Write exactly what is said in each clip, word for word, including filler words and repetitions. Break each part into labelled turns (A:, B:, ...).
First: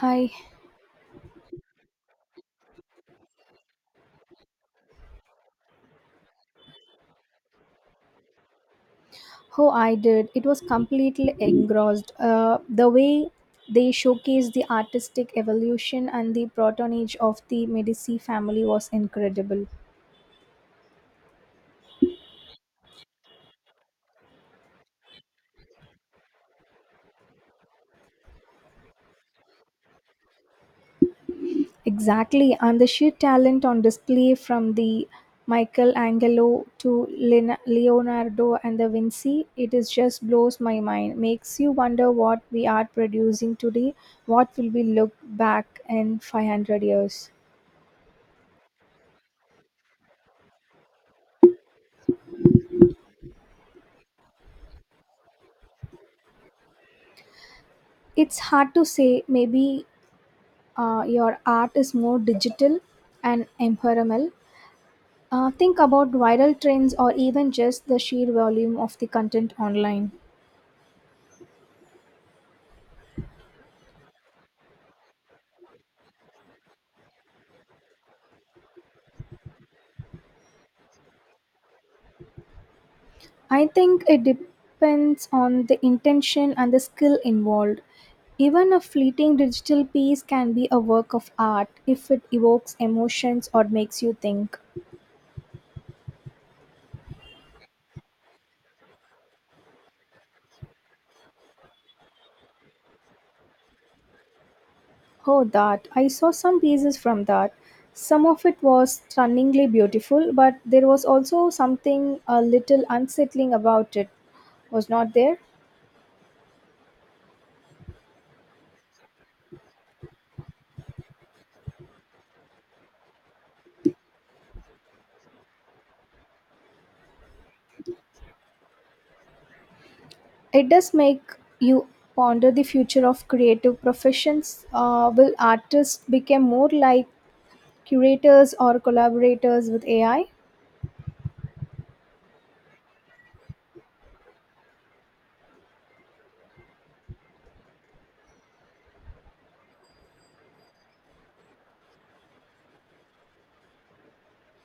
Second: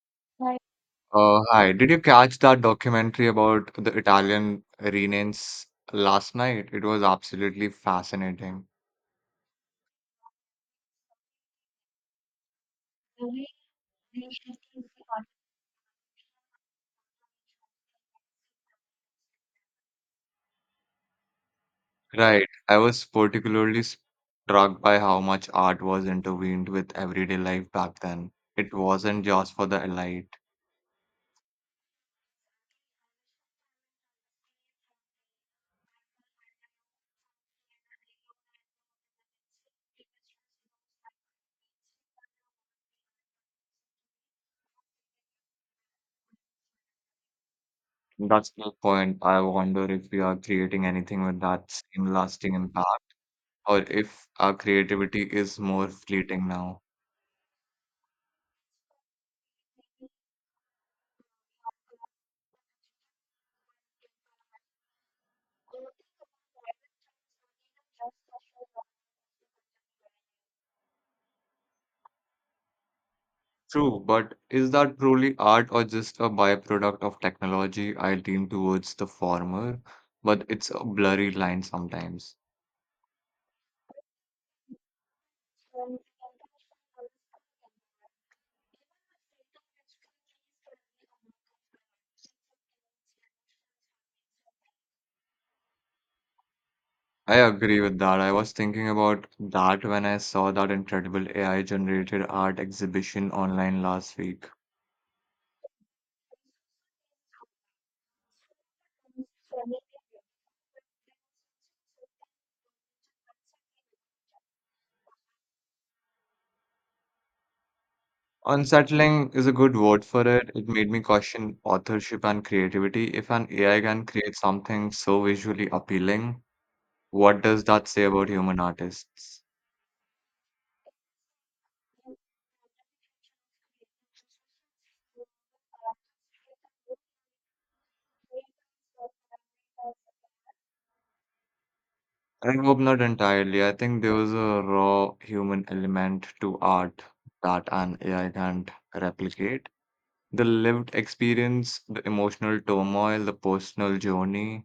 A: Hi.
B: Hi. Uh, hi. Did you catch that documentary about the Italian Renaissance last night? It was absolutely fascinating.
A: Oh, I did. It was completely engrossed. Uh, the way they showcased the artistic evolution and the protonage of the Medici family was incredible.
B: Right. I was particularly struck by how much art was intervened with everyday life back then. It wasn't just for the elite.
A: Exactly. And the sheer talent on display from the Michelangelo to Lin- Leonardo and the Vinci, it is just blows my mind. Makes you wonder what we are producing today, what will we look back in five hundred years.
B: That's the point. I wonder if we are creating anything with that same lasting impact, or if our creativity is more fleeting now.
A: It's hard to say. Maybe uh, your art is more digital and ephemeral. Uh, think about viral trends or even just the sheer volume of the content online.
B: True, but is that truly art or just a byproduct of technology? I lean towards the former, but it's a blurry line sometimes.
A: I think it depends on the intention and the skill involved. Even a fleeting digital piece can be a work of art if it evokes emotions or makes you think.
B: I agree with that. I was thinking about that when I saw that incredible A I generated art exhibition online last week.
A: Oh, that. I saw some pieces from that. Some of it was stunningly beautiful, but there was also something a little unsettling about it, was not there?
B: Unsettling is a good word for it. It made me question authorship and creativity. If an A I can create something so visually appealing, what does that say about human artists?
A: It does make you ponder the future of creative professions. Uh, will artists become more like curators or collaborators with A I?
B: I hope not entirely. I think there was a raw human element to art that an A I can't replicate. The lived experience, the emotional turmoil, the personal journey.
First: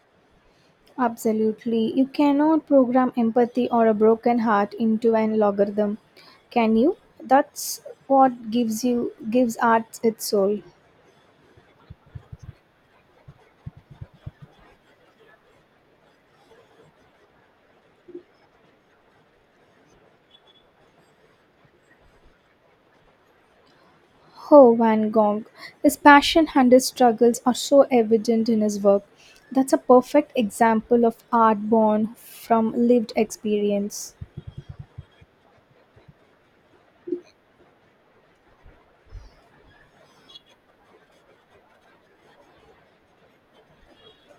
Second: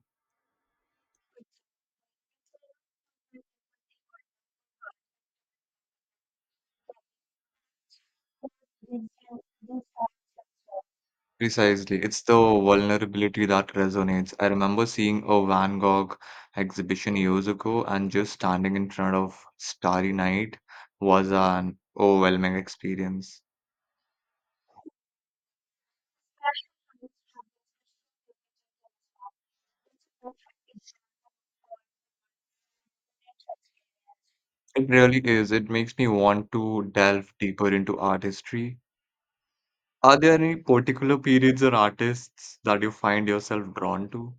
A: Absolutely. You cannot program empathy or a broken heart into an algorithm, can you? That's what gives you gives art its soul.
B: Precisely. It's the vulnerability that resonates. I remember seeing a Van Gogh exhibition years ago, and just standing in front of Starry Night was an overwhelming experience.
A: Oh, Van Gogh. His passion and his struggles are so evident in his work. That's a perfect example of art born from lived experience.
B: It really is. It makes me want to delve deeper into art history. Are there any particular periods or artists that you find yourself drawn to?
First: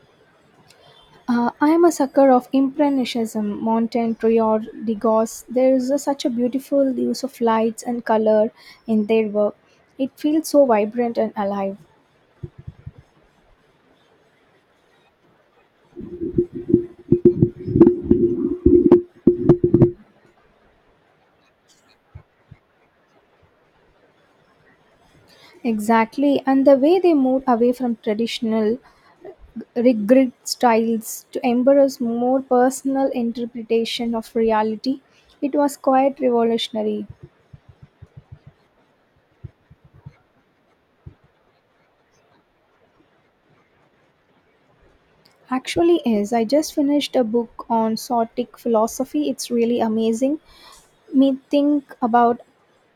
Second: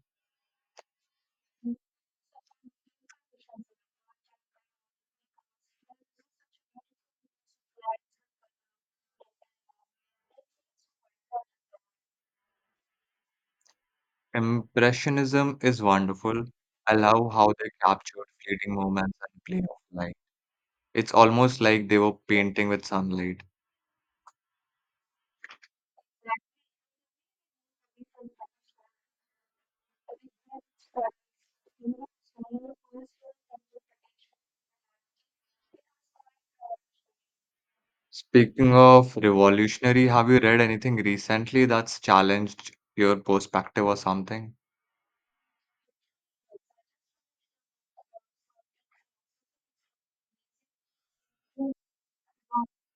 A: Uh, I am a sucker of Impressionism, Montaigne, Prior, Degas. There is a- such a beautiful use of lights and color in their work. It feels so vibrant and alive.
B: Impressionism is wonderful. I love how they captured fleeting moments and play of light. It's almost like they were painting with sunlight.
A: Exactly, and the way they moved away from traditional rigid styles to embrace more personal interpretation of reality. It was quite revolutionary.
B: Speaking of revolutionary, have you read anything recently that's challenged your perspective or something?
A: Actually, is I just finished a book on Sortic philosophy. It's really amazing. Me think about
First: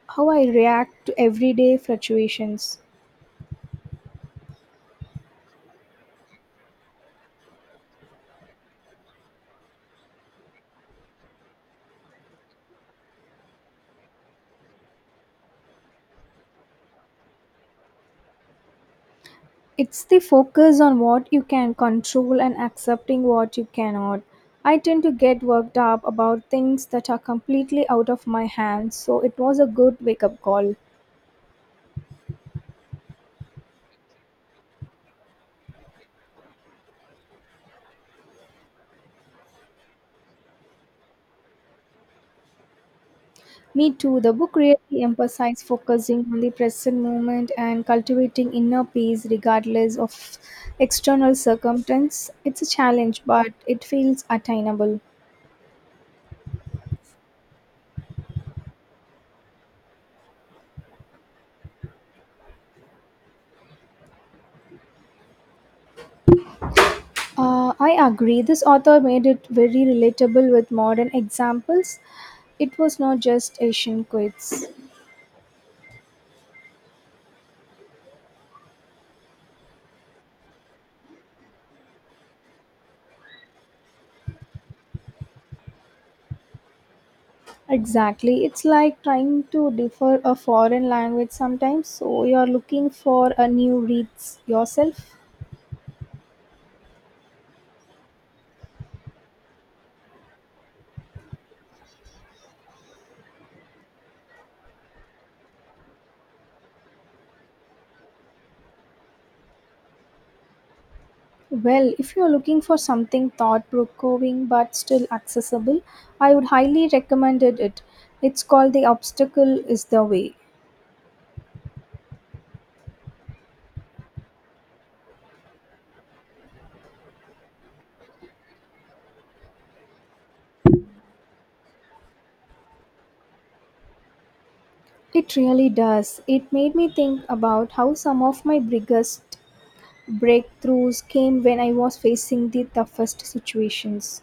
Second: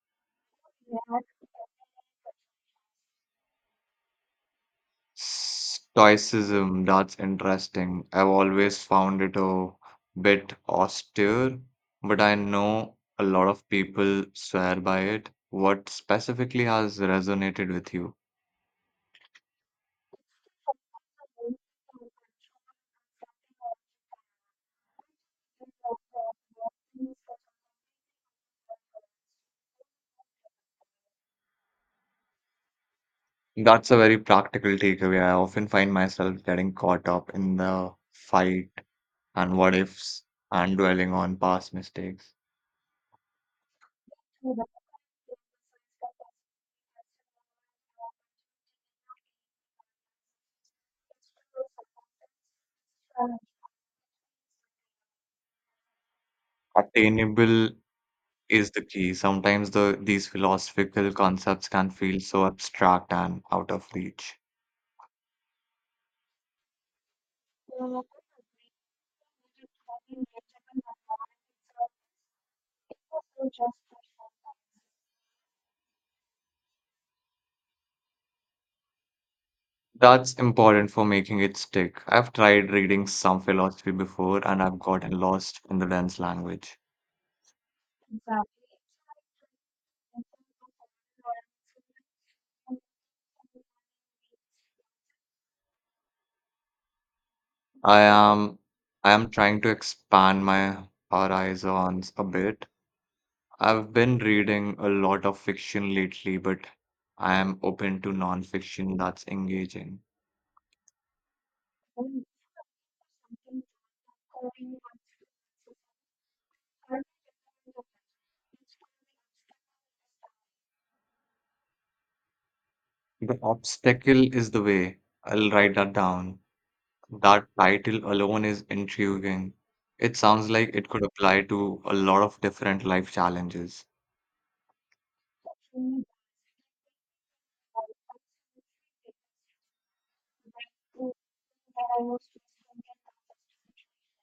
A: how I react to everyday fluctuations.
B: Stoicism, that's interesting. I've always found it a bit austere, but I know a lot of people swear by it. What specifically has resonated with you?
A: It's the focus on what you can control and accepting what you cannot. I tend to get worked up about things that are completely out of my hands, so it was a good wake up call.
B: That's a very practical takeaway. I often find myself getting caught up in the fight and what ifs and dwelling on past mistakes.
A: Me too. The book really emphasized focusing on the present moment and cultivating inner peace regardless of external circumstance. It's a challenge, but it feels attainable.
B: Attainable is the key. Sometimes the these philosophical concepts can feel so abstract and out of reach.
A: Uh, I agree. This author made it very relatable with modern examples. It was not just Asian quiz.
B: That's important for making it stick. I've tried reading some philosophy before and I've gotten lost in the dense language.
A: Exactly. It's like trying to defer a foreign language sometimes. So you're looking for a new reads yourself.
B: I am I am trying to expand my horizons a bit. I've been reading a lot of fiction lately, but I am open to non-fiction that's engaging.
A: Well, if you're looking for something thought provoking but still accessible, I would highly recommend it. It's called The Obstacle is the Way.
B: The obstacle is the way. I'll write that down. That title alone is intriguing. It sounds like it could apply to a lot of different life challenges.
A: It really does. It made me think about how some of my biggest breakthroughs came when I was facing the toughest situations.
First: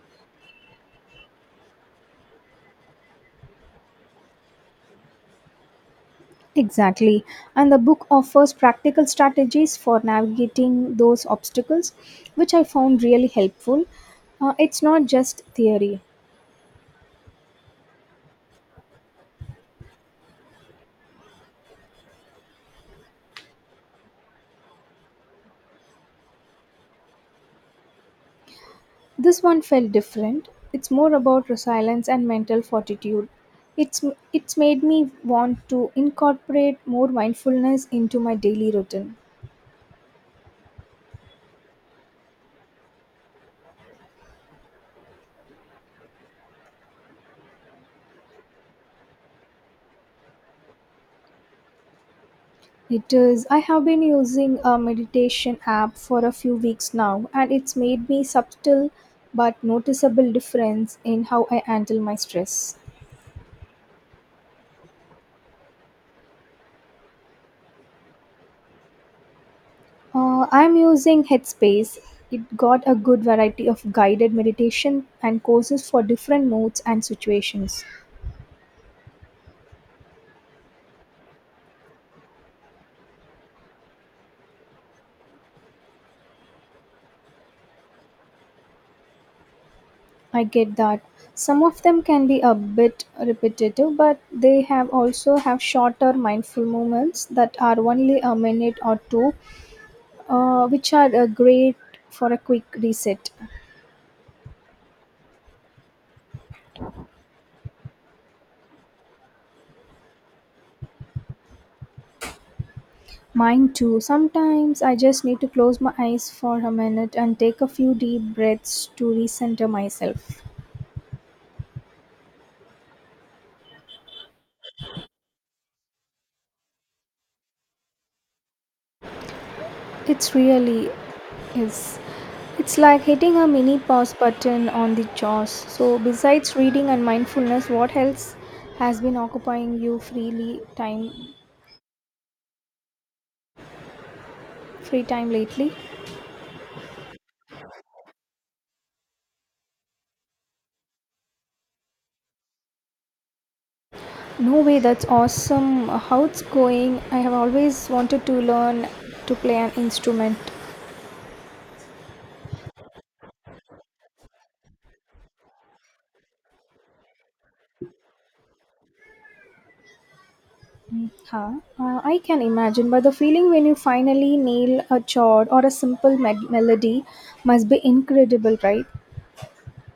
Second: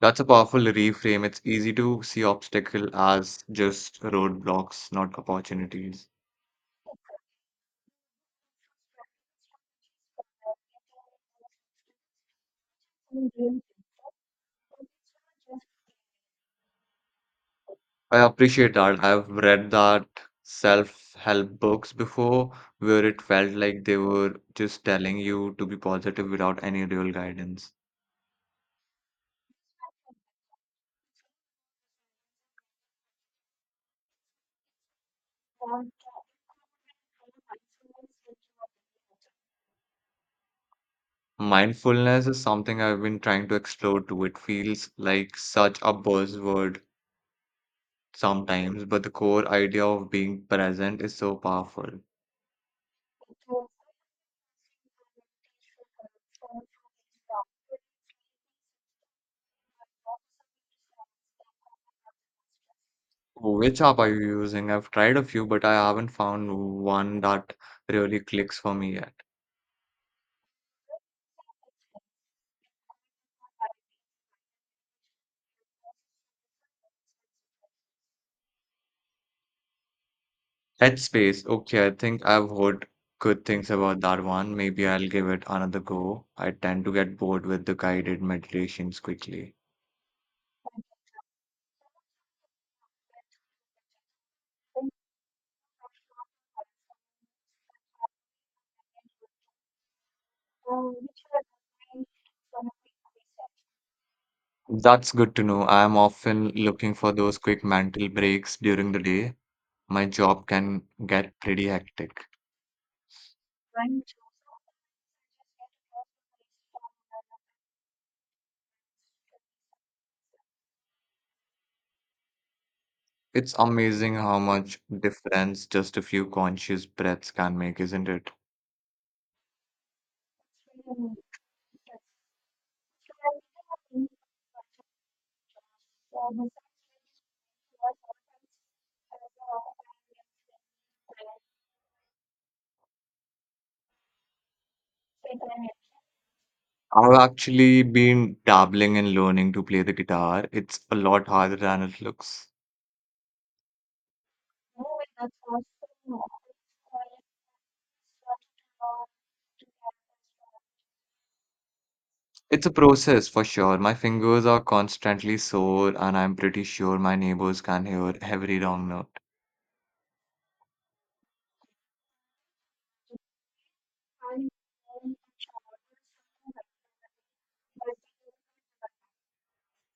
B: That's a powerful reframe. It's easy to see obstacle as just roadblocks, not opportunities.
A: Exactly. And the book offers practical strategies for navigating those obstacles, which I found really helpful. Uh, it's not just theory.
B: I appreciate that. I've read that self-help books before where it felt like they were just telling you to be positive without any real guidance.
A: This one felt different. It's more about resilience and mental fortitude. It's it's made me want to incorporate more mindfulness into my daily routine.
B: Mindfulness is something I've been trying to explore too. It feels like such a buzzword sometimes, but the core idea of being present is so powerful.
A: It is. I have been using a meditation app for a few weeks now and it's made me subtle but noticeable difference in how I handle my stress.
B: Which app are you using? I've tried a few, but I haven't found one that really clicks for me yet.
A: Uh, I'm using Headspace. It got a good variety of guided meditation and courses for different moods and situations.
B: Headspace. Okay, I think I've heard good things about that one. Maybe I'll give it another go. I tend to get bored with the guided meditations quickly.
A: I get that. Some of them can be a bit repetitive, but they have also have shorter mindful moments that are only a minute or two, uh, which are uh, great for a quick reset.
B: That's good to know. I am often looking for those quick mental breaks during the day. My job can get pretty hectic.
A: Mine too. Sometimes I just need to close my eyes for a minute and take a few deep breaths to recenter myself.
B: It's amazing how much difference just a few conscious breaths can make, isn't it?
A: It's really is. It's like hitting a mini pause button on the jaws. So, besides reading and mindfulness, what else has been occupying you freely time, free time lately?
B: I've actually been dabbling and learning to play the guitar. It's a lot harder than it looks.
A: No way, that's awesome. How it's going? I have always wanted to learn to play an instrument.
B: It's a process for sure. My fingers are constantly sore, and I'm pretty sure my neighbors can hear every wrong note.
A: Huh? Uh, I can imagine, but the feeling when you finally nail a chord or a simple med- melody must be incredible, right?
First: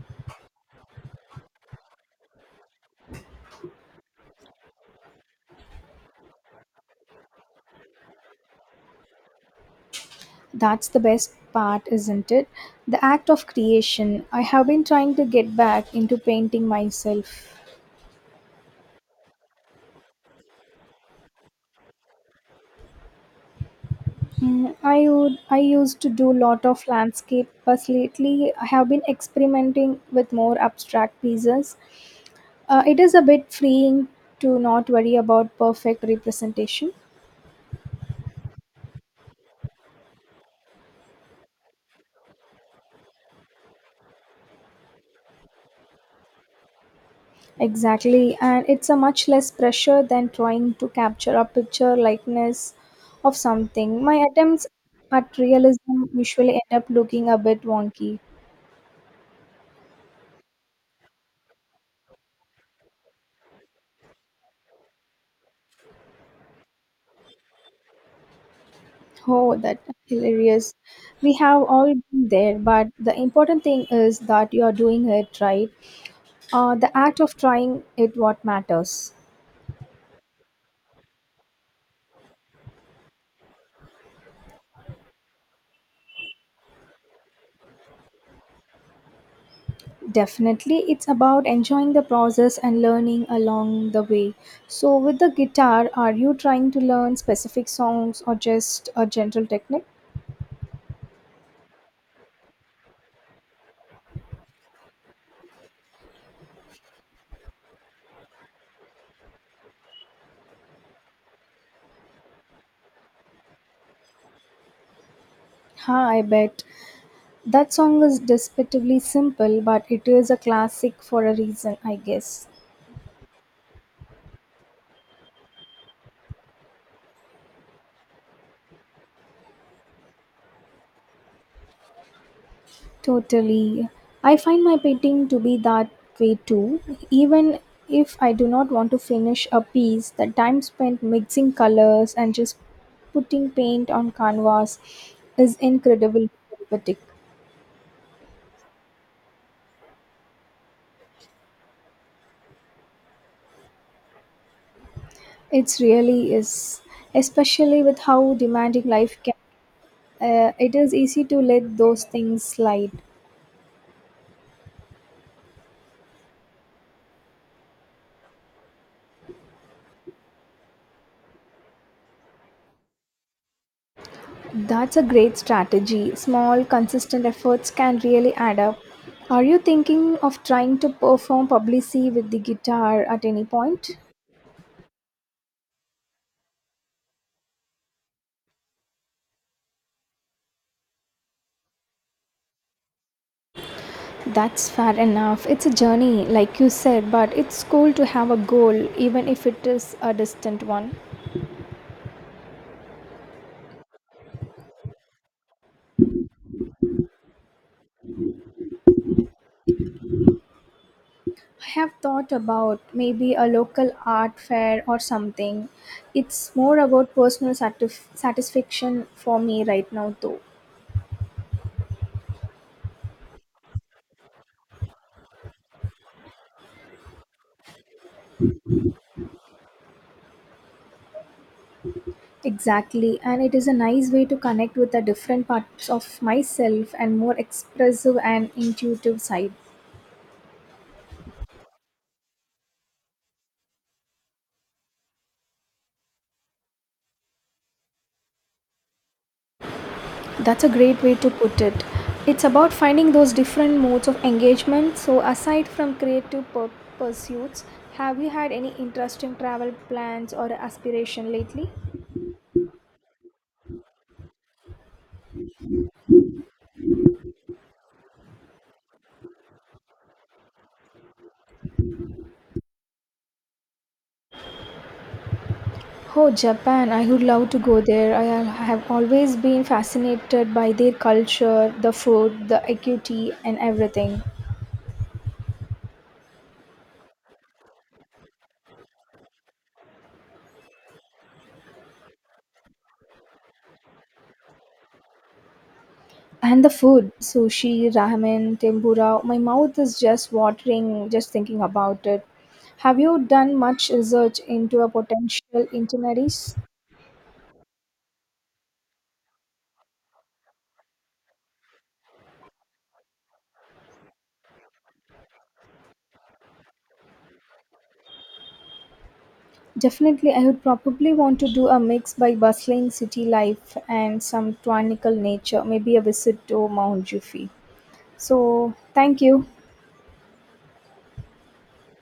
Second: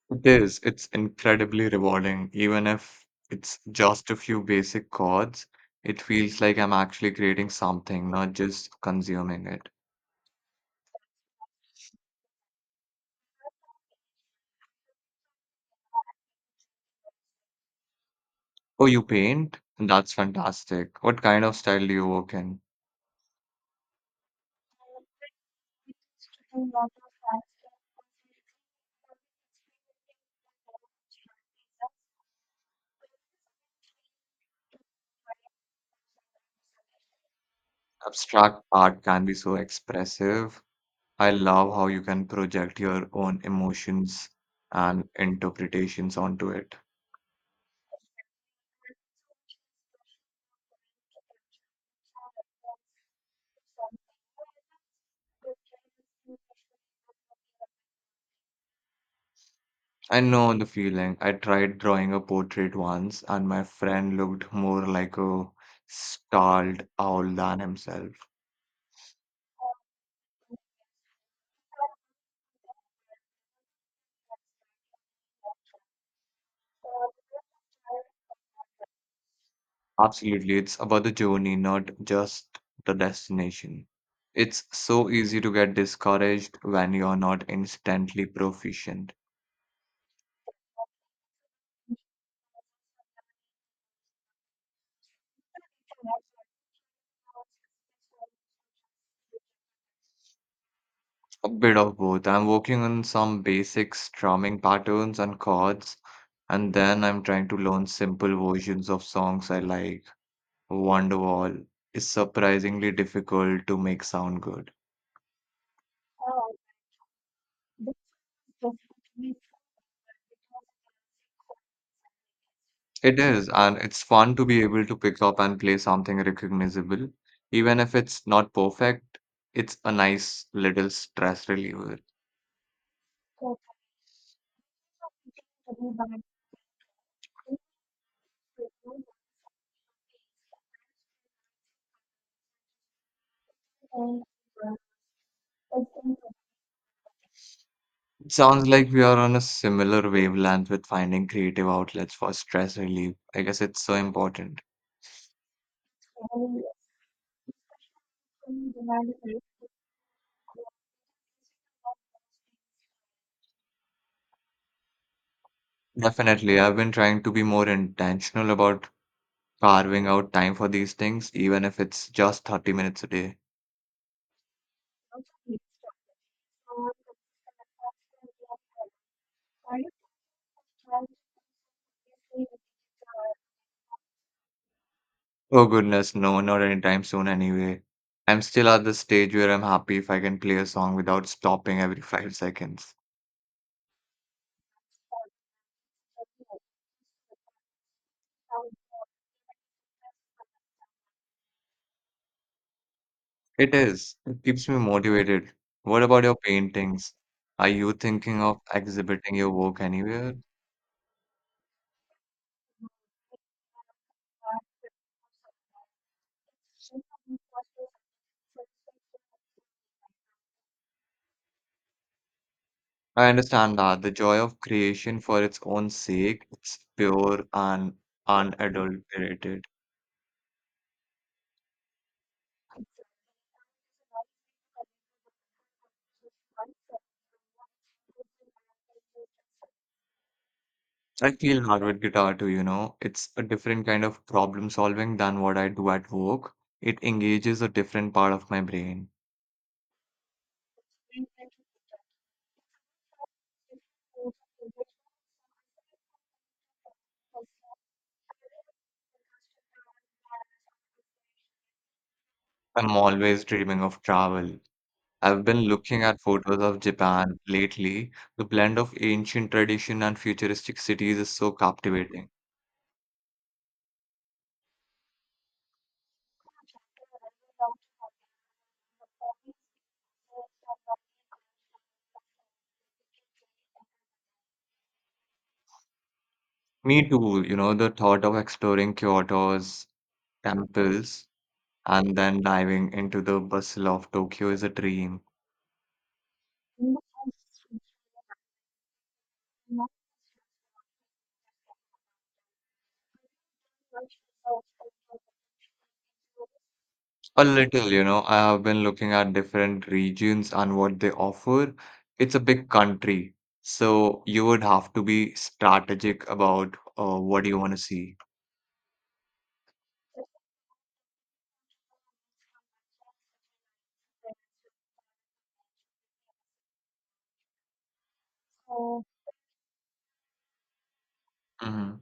B: It is. It's incredibly rewarding. Even if it's just a few basic chords, it feels like I'm actually creating something, not just consuming it.
A: That's the best part, isn't it? The act of creation. I have been trying to get back into painting myself.
B: Oh, you paint? That's fantastic. What kind of style do you work in?
A: Mm, I would, I used to do a lot of landscape, but lately I have been experimenting with more abstract pieces. Uh, it is a bit freeing to not worry about perfect representation.
B: Abstract art can be so expressive. I love how you can project your own emotions and interpretations onto it.
A: Exactly, and it's a much less pressure than trying to capture a picture likeness of something. My attempts at realism usually end up looking a bit wonky.
B: I know the feeling. I tried drawing a portrait once, and my friend looked more like a stalled owl than himself.
A: Oh, that hilarious. We have all been there, but the important thing is that you are doing it right. Uh, the act of trying it what matters.
B: Absolutely, it's about the journey, not just the destination. It's so easy to get discouraged when you're not instantly proficient.
A: Definitely, it's about enjoying the process and learning along the way. So, with the guitar, are you trying to learn specific songs or just a general technique?
B: A bit of both. I'm working on some basic strumming patterns and chords, and then I'm trying to learn simple versions of songs I like. Wonderwall is surprisingly difficult to make sound good.
A: Ha, I bet. That song is despectively simple, but it is a classic for a reason, I guess.
B: It is, and it's fun to be able to pick up and play something recognizable. Even if it's not perfect, it's a nice little stress reliever.
A: Totally. I find my painting to be that way too. Even if I do not want to finish a piece, the time spent mixing colors and just putting paint on canvas is incredibly therapeutic.
B: Sounds like we are on a similar wavelength with finding creative outlets for stress relief. I guess it's so important.
A: It really is, especially with how demanding life can. Uh, it is easy to let those things slide.
B: Definitely. I've been trying to be more intentional about carving out time for these things, even if it's just thirty minutes a day.
A: That's a great strategy. Small, consistent efforts can really add up. Are you thinking of trying to perform publicity with the guitar at any point?
B: Oh goodness, no, not anytime soon anyway. I'm still at the stage where I'm happy if I can play a song without stopping every five seconds.
A: That's fair enough. It's a journey, like you said, but it's cool to have a goal, even if it is a distant one.
B: It is. It keeps me motivated. What about your paintings? Are you thinking of exhibiting your work anywhere?
A: I have thought about maybe a local art fair or something. It's more about personal satisf- satisfaction for me right now, though.
B: I understand that the joy of creation for its own sake, it's pure and unadulterated.
A: Exactly, and it is a nice way to connect with the different parts of myself and more expressive and intuitive side.
B: I feel hardwood guitar too, you know. It's a different kind of problem solving than what I do at work. It engages a different part of my brain.
A: That's a great way to put it. It's about finding those different modes of engagement. So, aside from creative pur- pursuits, have you had any interesting travel plans or aspiration lately?
B: I'm always dreaming of travel. I've been looking at photos of Japan lately. The blend of ancient tradition and futuristic cities is so captivating.
A: Oh, Japan, I would love to go there. I al- have always been fascinated by their culture, the food, the acuity, and everything.
B: Me too, you know, the thought of exploring Kyoto's temples and then diving into the bustle of Tokyo is a dream.
A: And the food, sushi, ramen, tempura, my mouth is just watering just thinking about it. Have you done much research into a potential itineraries?
B: A little, you know, I have been looking at different regions and what they offer. It's a big country, so you would have to be strategic about uh, what you want to see.
A: Definitely, I would probably want to do a mix by bustling city life and some tranquil nature, maybe a visit to Mount Jufi. So, thank you.
B: Hmm.